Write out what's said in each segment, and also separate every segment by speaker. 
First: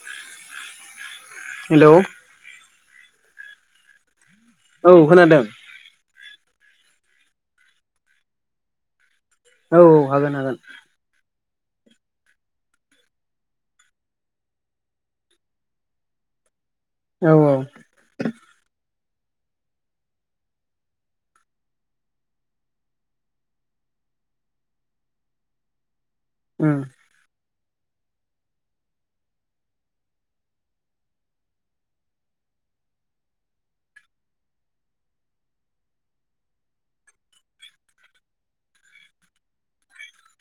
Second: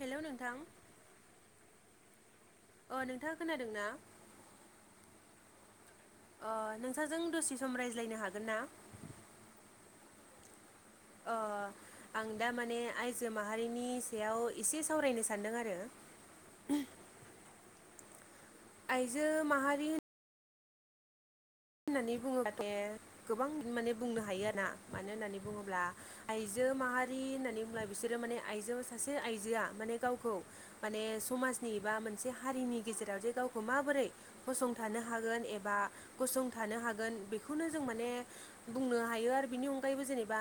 Speaker 1: हेल' नोंथां।
Speaker 2: हेलौ।
Speaker 1: अ नोंथाङा खोनादों ना?
Speaker 2: औ खोनादों।
Speaker 1: ओ नोंथांजों दसे सम रायज्लायनो हागोन ना?
Speaker 2: औ हागोन हागोन।
Speaker 1: अ आं दा माने आइजो माहारिनि सायाव इसे सावरायनो सानदों आरो।
Speaker 2: औ औ।
Speaker 1: आइजो माहारि हो ननानै बुङोब्लाथाय गोबां माने बुंनो हायो आरो ना मानो होननानै बुङोब्ला आइजो
Speaker 2: उम
Speaker 1: माहारि होननानै बुंब्ला बिसोरो माने आइजो सासे आइजोआ माने गावखौ माने समाजनि बा मोनसे हारिनि गेजेराव जे गावखौ माबोरै गसंथानो हागोन एबा गसंथानो हागोन बेखौनो जों माने बुंनो हायो आरो बिनि अनगायैबो जेनेबा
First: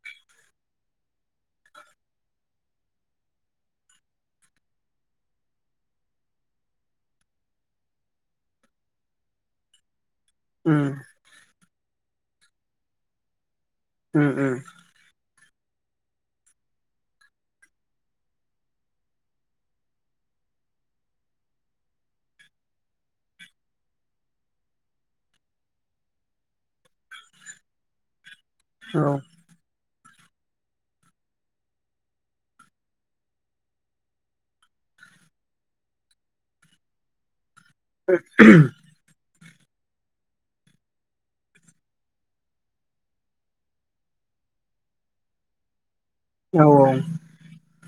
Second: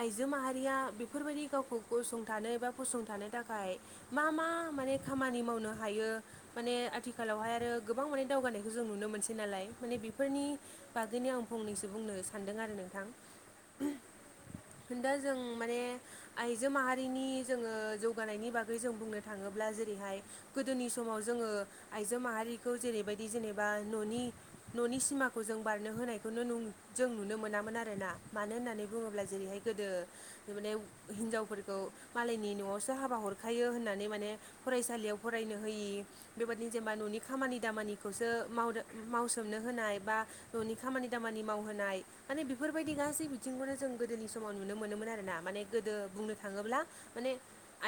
Speaker 1: आइजो माहारिया बेफोरबायदि गावखौ गसंथानो एबा फसंथानो थाखाय मा मा माने खामानि मावनो हायो। माने आथिखालावहाय आरो गोबां माने दावगानायखौ जों नुनो मोनसै नालाय माने बेफोरनि
Speaker 2: उम।
Speaker 1: बिदिनो आं फंनैसो बुंनो सानदों आरो नोंथां।
Speaker 2: उम उम।
Speaker 1: खिन्था जों माने आइजो माहारिनि जोङो जौगानायनि बागै जों बुंनो थाङोब्ला जेरैहाय गोदोनि समाव जोङो आइजो माहारिखौ जेरैबायदि जेनेबा न'नि न'नि सिमा खौ जों बारनो होनायखौनो नुं जों नुनो मोनामोन आरोना। मानो होननानै
Speaker 2: औ
Speaker 1: बुङोब्ला जेरैहाय गोदो बे माने हिनजावफोरखौ मालायनि न'आवसो हाबा हरखायो होननानै माने फरायसालियाव फरायनो होयि बेबायदिनो जेनेबा न'नि खामानि दामानि खौसो मावदो मावसोमनो होनाय बा न'नि खामानि दामानि मावहोनाय माने बेफोरबायदि गासै बिथिंखौनो जों गोदोनि समाव नुनो मोनोमोन आरोना माने गोदो बुंनो
Speaker 2: औ
Speaker 1: थाङोब्ला माने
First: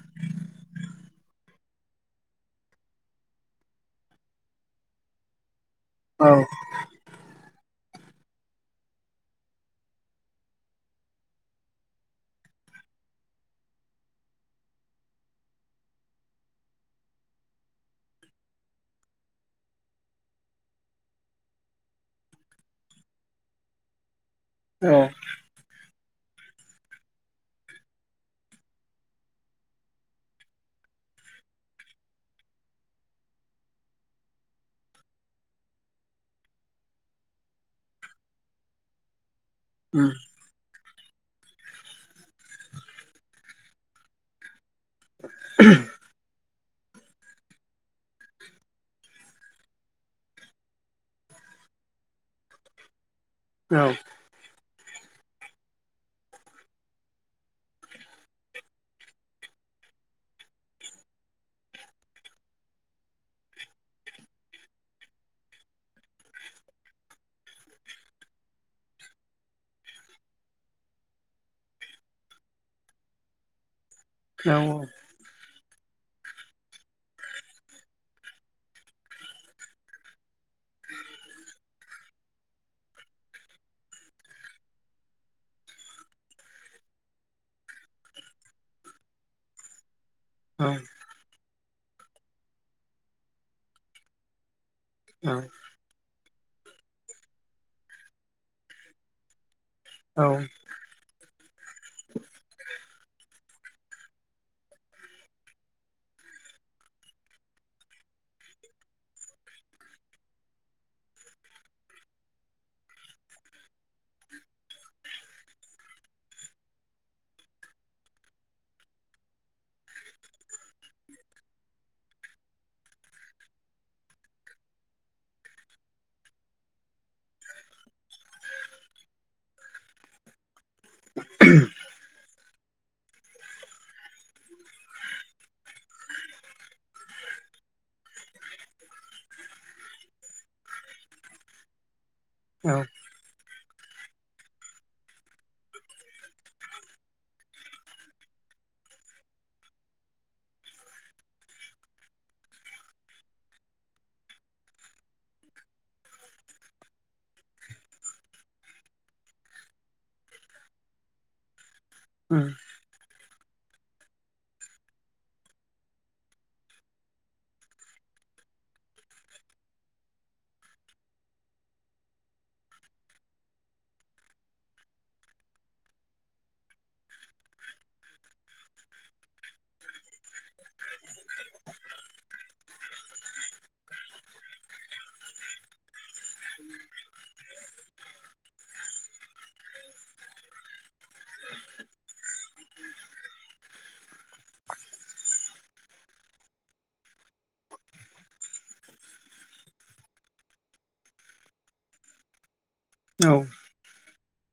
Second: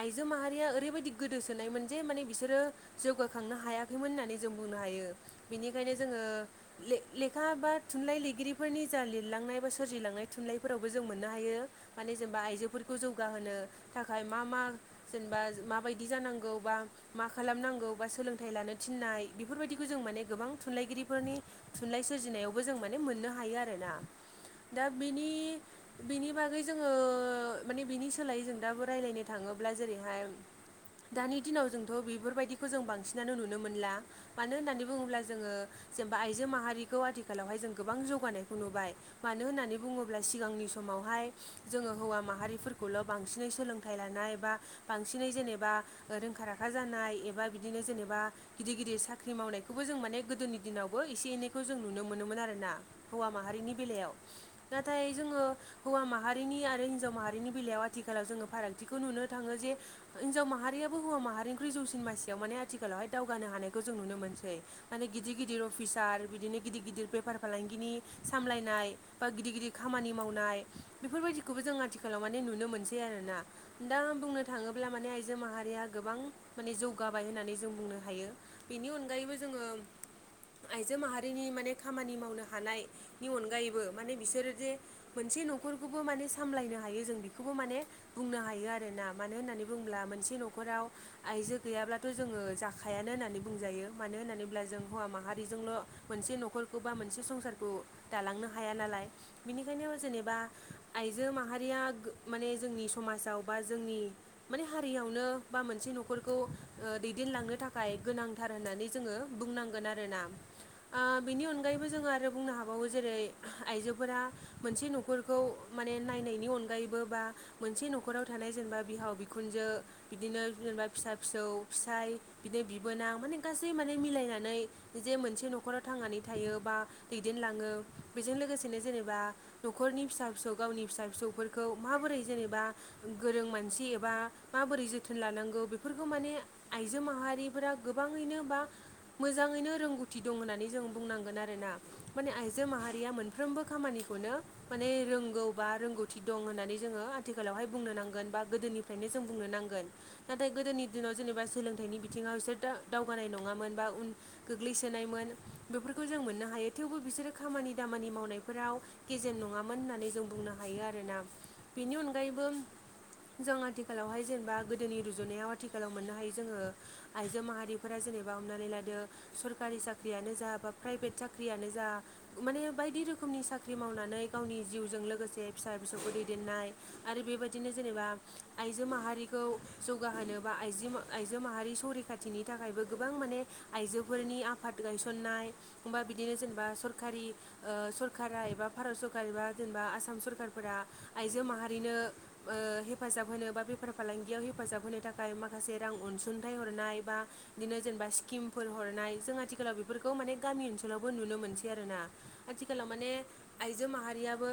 Speaker 1: आइजो माहारिया ओरैबायदि गोदोसोनायमोन जे माने बिसोरो जौगाखांनो हायाखैमोन होननानै जों बुंनो हायो बेनिखायनो जोङो
Speaker 2: औ
Speaker 1: ले लेखा बा थुनलाइ लिरगिरिफोरनि जा लिरलांनाय बा सोरजिलांनाय थुनलाइफोरावबो जों मोननो हायो। माने जेनेबा आइजोफोरखौ जौगाहोनो थाखाय मा मा जेनेबा माबायदि जानांगौ बा मा खालामनांगौ बा सोलोंथाइ लानो थिननाय बेफोरबायदिखो जों माने गोबां थुनलाइगिरिफोरनि थुनलाइ सोरजिनायावबो जों माने मोननो हायो आरो ना दा
Speaker 2: उम औ
Speaker 1: बिनि बिनि बागै जोङो माने बिनि सोलायै जों दाबो रायज्लायनो थाङोब्ला जेरैहाय दानि दिनाव जोंथ' बेफोरबायदिखौ जों बांसिनानो नुनो मोनला। मानो होननानै बुङोब्ला जोङो जेनेबा आइजो मा हारिखौ आथिखालावहाय जों गोबां जौगानायखौ नुबाय मानो होननानै
Speaker 2: उम
Speaker 1: बुङोब्ला सिगांनि समावहाय जोङो हौवा माहारिफोरखौल' बांसिनै सोलोंथाइ लानाय बा बांसिनै जेनेबा रोंखा राखा जानाय एबा बिदिनो जेनेबा गिदिर गिदिर साख्रि मावनायखौबो जों माने गोदोनि दिनावबो एसे एनै खौ जों नुनो मोनोमोन आरो ना हौवा माहारिनि
Speaker 2: औ
Speaker 1: बेलायाव नाथाय जोङो हौवा माहारिनि आरो हिनजाव माहारिनि बेलायाव आथिखालाव जोङो फारागथिखौ नुनो थाङो जे हिनजाव माहारियाबो हौवा माहारिनिख्रुइ जौसिन मासियाव माने आथिखालावहाय दावगानो हानायखौ जों नुनो मोनसै। माने गिदिर गिदिर अफिसार बिदिनो गिदिर गिदिर बेपार फालांगिनि सामलायनाय बा गिदिर गिदिर खामानि मावनाय बेफोरबायदिखौबो जों आथिखालाव माने नुनो मोनसै आरोना। दा बुंनो थाङोब्ला माने आइजो माहारिया गोबां माने जौगाबाय होननानै जों बुंनो हायो बेनि अनगायैबो जोङो आइजो माहारि हारिनि माने खामानि मावनो हानायनि अनगायैबो माने बिसोरो जे मोनसे न'खरखौबो माने सामलायनो हायो जों बेखौबो माने बुंनो हायो आरोना मानो होननानै बुंङोब्ला मोनसे नख खराव आइजो गैयाब्लाथ' जोङो जाखायानो होननानै बुंजायो मानो होननानै होनब्ला जों हौवा माहारिजोंल' मोनसे न'खरखौ बा मोनसे संसारखौ दालांनो हाया नालाय। बिनिखायनो जेनेबा आइजो माहारिया माने जोंनि समाजाव बा जोंनि माने हारियावनो बा मोनसे न'खरखौ ओ दैदेनलांनो थाखाय गोनां थार होननानै जोङो बुंनांगोन आरोना। आ बिनि अनगायैबो जोङो आरो बुंनो हाबावो जेरै आइजोफोरा मोनसे न'खरखौ माने नायनायनि अनगायैबो बा मोनसे न'खराव थानाय जेनेबा बिहाव बिखुनजो। बिदिनो जेनेबा फिसा फिसौ फिसाय बिदिनो बिबोनां माने गासै माने मिलायनानै जे मोनसे न'खराव थांनानै थायो बा दैदेनलाङो बेजों लोगोसेनो जेनेबा न'खरनि फिसा फिसौ गावनि फिसा फिसौफोरखौ माबोरै जेनेबा गोरों मानसि एबा माबोरै जोथोन लानांगौ बेफोरखौ माने आइजो माहारिफोरा गोबाङैनो बा मोजाङैनो रोंगौथि दं होननानै जों बुंनांगोन आरोना माने आइजो माहारिया मोनफ्रोमबो खामानिखौनो माने रोंगौ बा रोंगौथि दं होननानै जोङो आथिखालावहाय बुंनो नांगोन बा गोदोनि ओंखायनो जों बुंनो नांगोन नाथाय गोदोनि दिनाव जेनेबा सोलोंथाइनि बिथिङाव बिसोरा दावगानाय नङामोन बा उन गोग्लैस सोनायमोन बेफोरखौ जों मोननो हायो थेवबो बिसोरो खामानि दामानि मावनायफोराव गेजेन नङामोन होननानै जों बुंनो हायो आरोना बेनि अनगायैबो। जों आथिखालावहाय जेनेबा गोदोनि रुजुनायाव आथिखालाव मोननो हायो जोङो। आइजो माहारिफोरा जेनेबा हमनानै लादो सरक सोरखारि साख्रियानो जा बा प्राइभेट साख्रियानो जा माने बायदि रोखोमनि साख्रि मावनानै गावनि जिउजों लोगोसे फिसा फिसौखौ दैदेननाय आरो बेबायदिनो जेनेबा आइजो माहारिखौ जौगाहोनो बा आइ आइजो माहारि सौरिखाथि खाथिनि थाखायबो गोबां माने आइजोफोरनि आफाद गायसननाय बा बिदिनो जेनेबा सरखारि ओ सरकारा एबा भारत सरकार एबा जेनेबा आसाम सरकाफोरा आइजो माहारिनो ओ हेफाजाब होनो बा बेफार फालांगियाव हेफाजाब होनो थाखाय माखासे रां अनसुंथाइ हरनाय बा बिदिनो जेनेबा स्किमफोर हरनाय जों आथिखालाव बेफोरखौ माने गामि ओनसोलावबो नुनो मोनसै आरोना आथिखालाव माने आइजो माहारियाबो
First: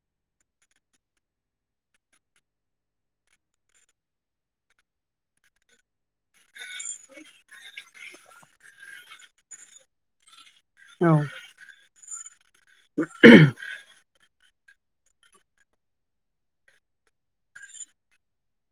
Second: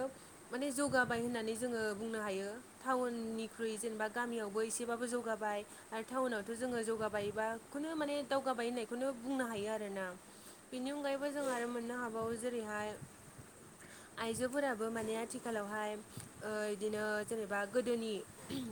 Speaker 1: माने जौगाबाय होननानै जोङो बुंनो हायो। टाउननिख्रुइ जेनेबा गामियावबो एसेबाबो जौगाबाय। आरो टाउनावथ' जोङो जौगाबायोबा खुनु माने दावगाबायो होननायखौनो बुंनो हायो आरो आरोना बेनि अनगायैबो जों आरो मोननो हाबावो जेरैहाय
Speaker 2: ओहम
Speaker 1: आइजोफोराबो माने आथिखालावहाय ओ बिदिनो जेनेबा गोदोनि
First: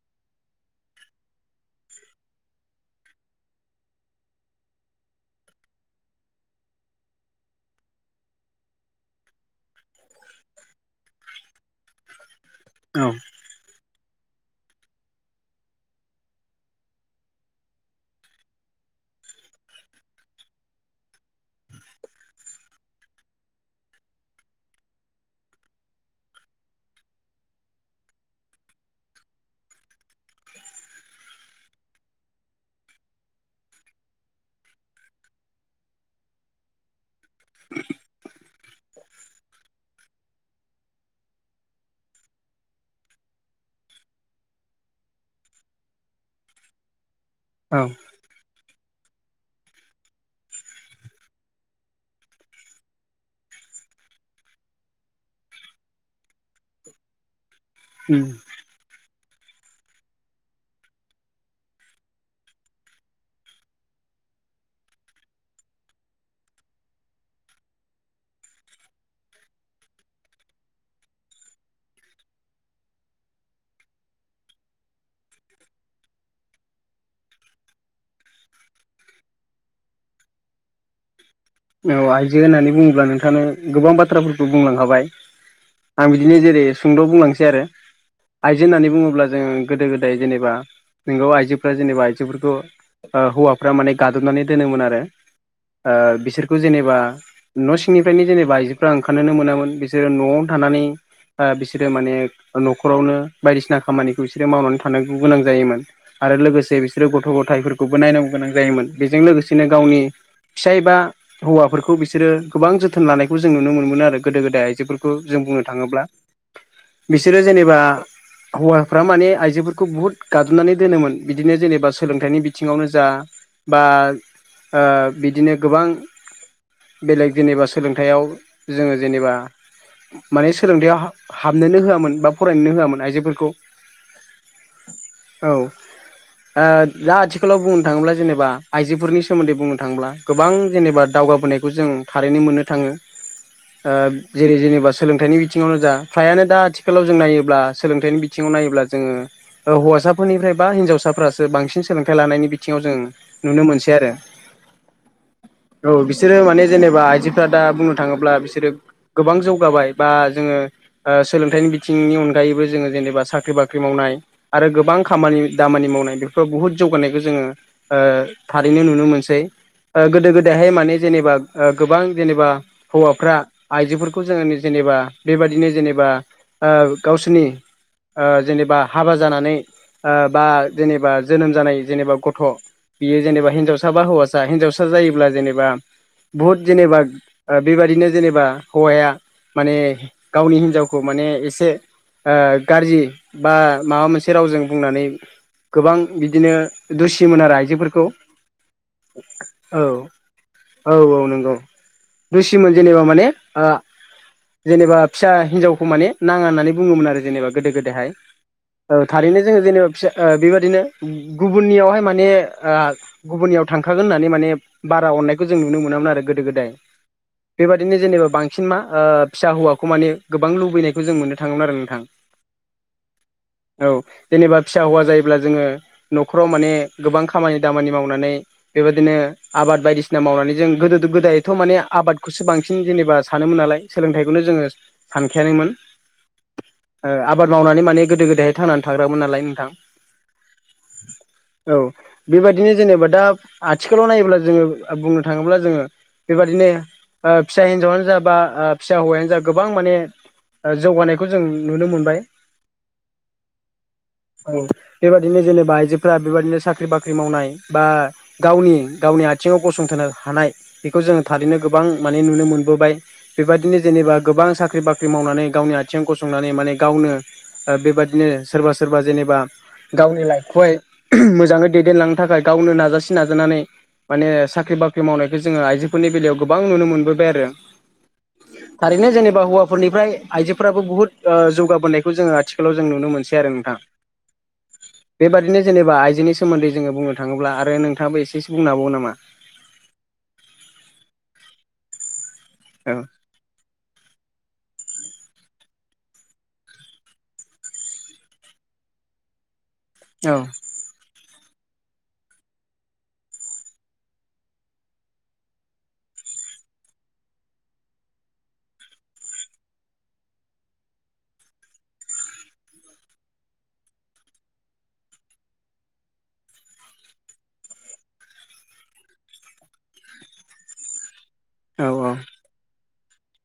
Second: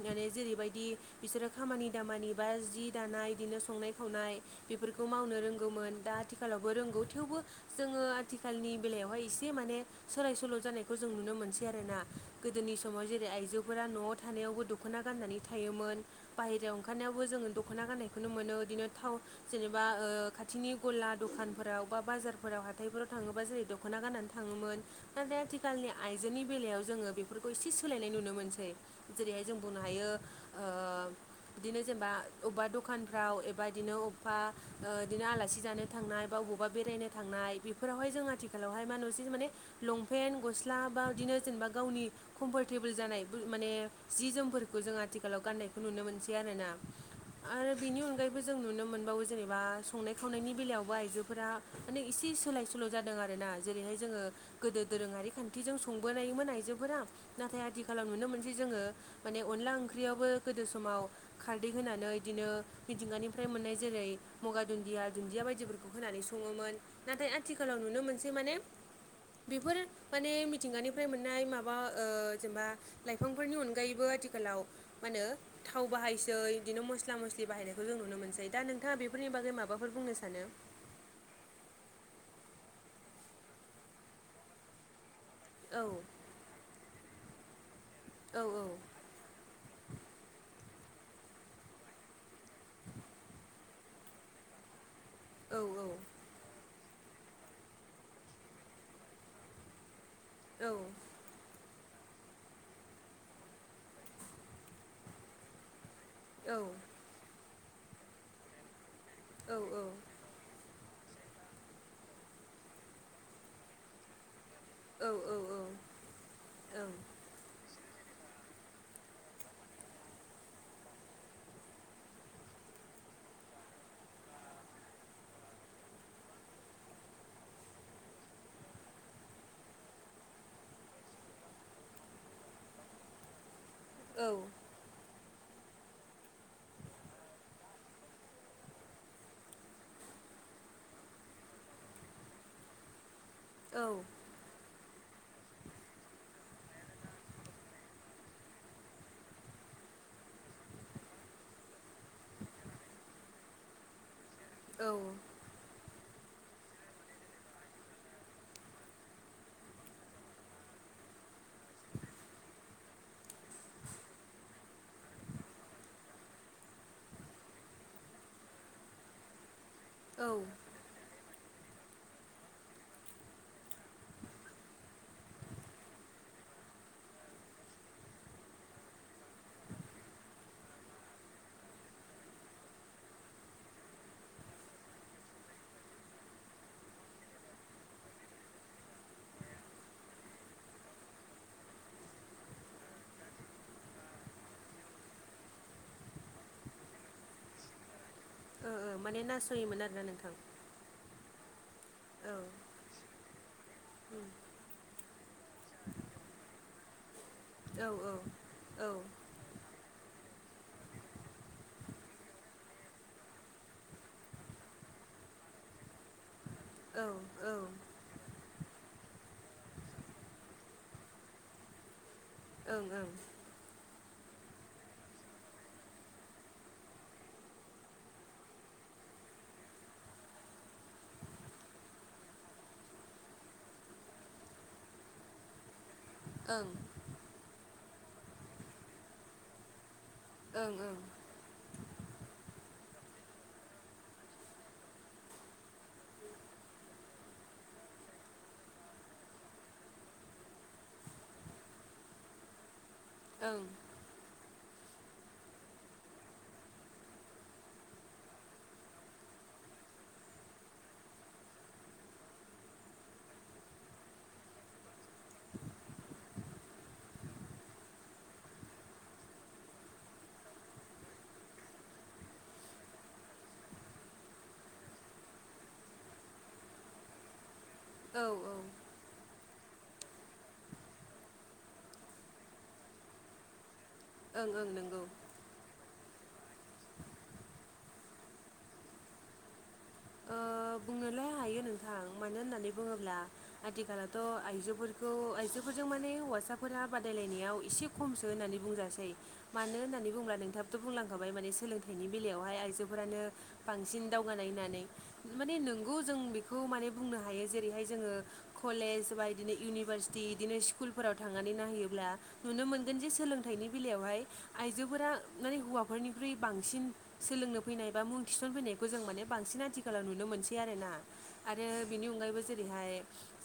Speaker 1: माने जेरैबायदि बिसोरो खामानि दामानि बा जि दानाय बिदिनो संनाय खावनाय बेफोरखौ मावनो रोंगौमोन दा आथिखालावबो रोंगौ थेवबो जोङो आथिखालनि बेलायावहाय एसे माने सोलाय सोल' जानायखौ जों नुनो मोनसै आरोना। गोदोनि समाव
Speaker 2: औ
Speaker 1: जेरै आइजोफोरा न'आव थानायावबो दख'ना गाननानै थायोमोन। बाहेरायाव ओंखारनायावबो जोङो दख'ना गाननायखौनो मोनो बिदिनो थाव जेनेबा ओ खाथिनि गला दखानफोराव बा बाजारफोराव हाथायफोराव थाङोबा जेरै दख'ना गाननानै थाङोमोन। नाथाय आथिखालनि आइजोनि बेलायाव जोङो बेफोरखौ एसे सोलायनाय नुनो मोनसै। जेरैहाय जों बुंनो हायो ओ बिदिनो जेनेबा अबेबा दखानफ्राव एबा बिदिनो अबेबा बिदिनो ओ आलासि जानो थांनाय बा बबावबा बेरायनो थांनाय बेफोरावहाय जों आथिखालावहाय मा नुसै माने लंपेन्ट गस्ला बा बिदिनो जेनेबा गावनि कम्फर्टेबोल जानाय माने जि जोमफोरखौ जों आथिखालाव गान्नायखौ नुनो मोनसै आरोना। आरो बेनि अनगायैबो जों नुनो मोनबावो जेनेबा संनायाव सावनायनि बेलायावबो आइजोफोरा माने इसे सोलाय सोल' जादों आर ना जेरैहाय जोङो। गोदो दोरोङारि खान्थिजों संबोनायोमोन आइजोफोरा नाथाय आथिखालाव नुनो मोनसै जोङो माने अनला ओंख्रियावबो गोदो समाव खारदै होनानै बिदिनो मिथिंगानिफ्राय मोननाय जेरै मगा दुन्दिया दुन्दिया बायदिफोरखौ होनानै सङोमोन नाथाय आथिखालाव नुनो मोनसै माने बेफोर माने मिथिंगानिफ्राय मोननाय माबा ओ जेनेबा लाइफांफोरनि अनगायैबो आथिखालाव मा होनो थाव बाहायसै बिदिनो मस्ला मस्लि बाहायनायखौ जों नुनो मोनसै दा नोंथाङा बेफोरनि बागै माबा फोर बुंनो सानो?
Speaker 2: औ आइजो होननानै बुङोब्ला नोंथाङानो गोबां बाथ्राफोरखौ बुंलांखाबाय।
Speaker 1: औ
Speaker 2: आं बिदिनो जेरै सुंद' बुंलांसै आरो
Speaker 1: औ
Speaker 2: आइजो होननानै बुङोब्ला जों गोदो गोदाय जेनेबा नंगौ आइजोफ्रा जेनेबा आइजोफोरखौ ओ हौवाफ्रा माने गादबनानै दोनोमोन आरो।
Speaker 1: औ औ।
Speaker 2: ओ बिसोरखौ जेनेबा न' सिंनिफ्रायनो जेनेबा आइजोफ्रा ओंखारनोनो मोनामोन बिसोरो न'आव थानानै बिसोरो माने न'खरावनो बायदिसिना खामानिखौ बिसोरो मावनानै थानांगौ गोनां जायोमोन। आरो
Speaker 1: औ
Speaker 2: लोगोसे बिसोरो गथ' गथायाइफोरखौबो नायनांगौ गोनां जायोमोन बेजों
Speaker 1: औ
Speaker 2: लोगोसेनो गावनि फिसायबा हौवाफोरखौ बिसोरो गोबां जोथोन लानायखौ जों नुनो मोनो आरो गोदो गोदाय फोरखौ जों बुंनो थाङोब्ला बिसोरो जेनेबा हौवाफ्रा माने आइजोफोरखौ बुहुत गादबनानै दोनोमोन बिदिनो जेनेबा सोलोंथाइनि बिथिङावनो जा बा ओ बिदिनो गोबां बेलेग जेनेबा सोलोंथाइयाव जोङो जेनेबा माने सोलोंथायाइयाव हाबनोनो होआमोन बा फरायनोनो होआमोन आइजोफोरखौ
Speaker 1: औ
Speaker 2: औ दा आथिखालाव बुंनो थाङोब्ला जेनेबा आइजोफोरनि सोमोन्दै बुंनो थाङोब्ला गोबां जेनेबा दावगाबोनायखौ जों थारैनो मोननो थाङो। ओ जेरै जेनेबा सोलोंथाइनि बिथिङावनो जा फ्रायानो दा आथिखालाव जों नायोब्ला सोलोंथाइनि बिथिङाव नायोब्ला जोङो हौवासाफोरनिफ्राय बा हिन्जावसाफोरासो बांसिन सोलोंथाइ लानायनि बिथिङाव जों नुनो मोनसै आरो
Speaker 1: औ
Speaker 2: औ बिसोरो माने जेनेबा आइजोफ दा बुंनो थाङोब्ला बिसोरो गोबां जौगाबाय बा जोङो ओ सोलोंथाइनि बिथिंनि अनगायैबो जोङो जेनेबा साख्रि बाख्रि मावनाय। आरो गोबां खामानि दामानि मावनाय बेफोराव बुहुत जौगानायखौ जोङो ओ थारैनो नुनो मोनसै ओ गोदो गोदाय बेहाय माने जेनेबा गोबां जेनेबा हौवाफ्रा आइजोफोरखौ जोङो जेनेबा बेबादिनो जेनेबा ओ गावसोरनि ओ जेनेबा हाबा जानानै ओ बा जेनेबा जोनोम जानाय जेनेबा गथ' बियो जेनेबा हिनजावसा बा हौवासा हिनजावसा जायोब्ला जेनेबा बुहुद जेनेबा बेबादिनो जेनेबा हौवाया माने गावनि हिनजावखौ माने एसे ओ गाज्रि बा माबा मोनसे रावजों बुंनानै गोबां बिदिनो दुसिमोन आरो आइजोफोरखौ।
Speaker 1: ओ-ओ मेने नासयोमोन आरोना नोंथां।
Speaker 2: औ-औ नंगौ
Speaker 1: औ
Speaker 2: दुसिमोन। जेनेबा माने ओ जेनेबा फिसा हिनजावखौ माने नाङा होननानै बुङोमोन आरो जेनेबा गोदो
Speaker 1: औ ओं
Speaker 2: गोदोहाय औ
Speaker 1: ओं
Speaker 2: थारैनो जोङो जेनेबा साे ओ बेबायदिनो गुबुननियावहाय माने ओ गुबुननियाव थांखागोन होननानै माने बारा अननायखौ जों नुनो मोनामोन आरो गोदो गोदाय।
Speaker 1: औ ओ
Speaker 2: बेबादिनो जेनेबा बांसिन मा ओ फिसा हौवाखौ माने गोबां लुबैनायखौ जों मोननो थाङोमोन आरो नोंथां।
Speaker 1: ओं ओं
Speaker 2: औ जेनेबा फिसा हौवा जायोब्ला जोङो न'खराव माने गोबां खामानि दामानि मावनानै बेबादिनो आबाद बायदिसिना मावनानै जों गोदो गोदायथ' माने आबादखौसो बांसिन जेनेबा सानोमोन नालाय सोलोंथाइखौनो जोङो सानखायानोमोन
Speaker 1: ओं
Speaker 2: ओआबाद मावनानै माने गोदो गोदायहाय थांनानै थाग्रामोन नालाय नोंथां
Speaker 1: ओं-ओं
Speaker 2: औ बेबायदिनो जेनेबा दा आथिखालाव नायोब्ला जोङो बुंनो थाङोब्ला जोङो बेबादिनो ओ फिसा हिनजावानो जा बा ओ फिसा हौवायानो जा गोबां माने जौगानायखौ जों नुनो मोनबाय।
Speaker 1: औ
Speaker 2: औ बेबायदिनो जेनेबा आइजोफोरा बेबायाददिनो साख्रि बाख्रि मावनाय बा गावनि गावनि आथिङाव गसंथानो हानाय बेखौ जोङो थारैनो गोबां माने नुनो मोनबोबाय बेबायदिनो जेनेबा गोबां साख्रि बाख्रि मावनानै गावनि आथिंयाव गसंनानै माने गावनो बेबादिनो सोरबा सोरबा जेनेबा गावनि लाइफखौहाय मोजाङै दैदेनलांनो थाखाय गावनो नाजासि नाजानानै माने साख्रि बाख्रि मावनायखौ जोङो आइजोफोरनि बेलायाव गोबां नुनो मोनबोबाय आरो।
Speaker 1: औ औ
Speaker 2: थारैनो जेनेबा हौवाफोरनिफ्राय आइजोफोराबो बुहुत ओ जौगाबोनायखौ जोङो आथिखालाव जों नुनो मोनसै आरो नोंथां।
Speaker 1: ओं ओं नंगौ।
Speaker 2: बेबायदिनो जेनेबा आजोनि सोमोन्दै जोंयो बुंनो थाङोब्ला आरो नोंथां याबो एसेसो बुंनाे हाबावगोन ना मा?
Speaker 1: ओ बुंनोलाय हायो नोंथां मानो होननानै
Speaker 2: औ
Speaker 1: बुङोब्ला आथिखालावथ' आइजोफोरखौ आइजोफोरजों माने हौवासाफोरा बादायलायनायाव एसे खमसो होननानै बुंजासै मानो होननानै बुंयोब्ला
Speaker 2: औ
Speaker 1: नोंथां थ' बुंलांखाबाय माने सोलोंथाइनि बेलायावहाय आइजोफोरानो बांसिन दावगानाय होननानै माने नोंगौ जों बेखौ माने बुंनो हायो जेरैहाय जोङो कलेज बा बिदिनो इउनिभारसिटि बिदिनो स्कुलफोराव थांनानै नायहैयोब्ला नुनो मोनगोन जे सोलोंथाइनि बेलायावहाय आइजोफोरा माने हौवाफोरनिख्रुइ बांसिन सोलोंनो फैनाय बा मुं थिसनफैनायखौ जों माने बांसिन आ दि सला नुनो मोनसै आरो ना आरो
Speaker 2: औ
Speaker 1: बिनि
Speaker 2: औ
Speaker 1: अनगायैबो जेरैहाय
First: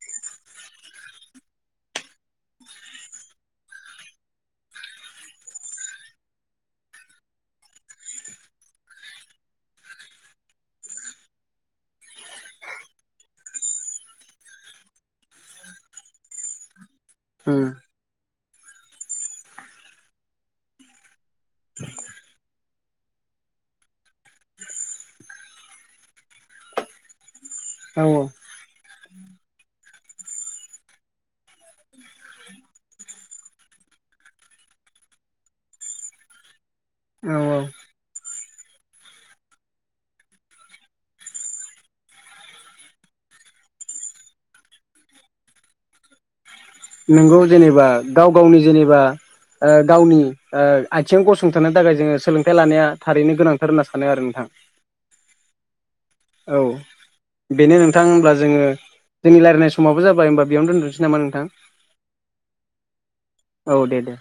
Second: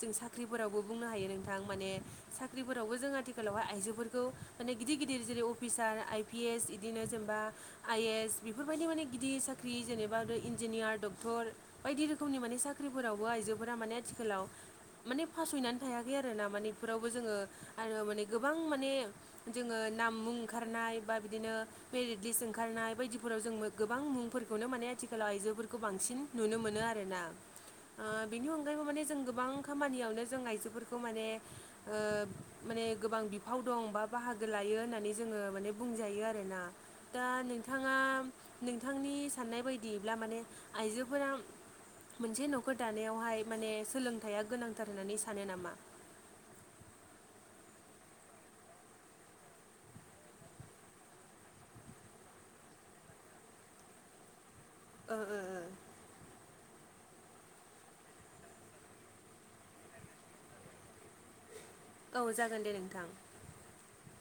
Speaker 1: जों साख्रिफोरावबो बुंनो हायो नोंथां माने साख्रिफोरावबो जों आथिखालावहाय आइजोफोरखौ माने गिदिर गिदिर जेरै अफिसार आइ पि एस बिदिनो जेनेबा आइ ए एस बेफोरबायदि माने गिदिर साख्रि जेनेबाद इन्जिनियार डक क्टर बायदि रोखोमनि माने साख्रिफोरावबो आइजोफोरा माने आथिखालाव माने फासयनानै थायाखै आरो ना माने बेफोरावबो जोङो
Speaker 2: उम
Speaker 1: आरो माने गोबां माने जोङो नाम मुं ओंखारनाय बा बिदिनो मेरिट लिस्ट ओंखारनाय बायदिफोराव जों गोबां मुंफोरखौनो माने आथिखालाव आइजोफोर खौ बांसिन नुनो मोनो आरोना
Speaker 2: औ
Speaker 1: ओ बिनि अनगायैबो माने जों गोबां खामानियावनो जों आइजोफोरखौ माने ओ माने गोबां बिफाव दं बा बाहागो लायो होननानै जोङो माने बुंजायो आरोना। दा
Speaker 2: औ औ
Speaker 1: नोंथाङा नोंथांनि साननाय बायदियैब्ला माने आइजोफोरा मोनसे नखर दानायावहाय माने सोलोंथाइया गोनांथार होननानै सानो नामा?
Speaker 2: नोंगौ जेनेबा गाव गावनि जेनेबा ओ गावनि ओ आथिंङाव गसंथानो थाखाय जोङो सोलोंथाइ लानाया थारैनो गोनांथार होनना सानो आरो नोंथां।
Speaker 1: ओ ओ
Speaker 2: औ बेनो नोंथां होमब्ला जोङो जोंनि रायलायनाय समावबो जाबाय होमबा बेयावनो दोनथनोसै नामा नोंथां?
Speaker 1: औ जागोन दे नोंथां।
Speaker 2: औ दे दे।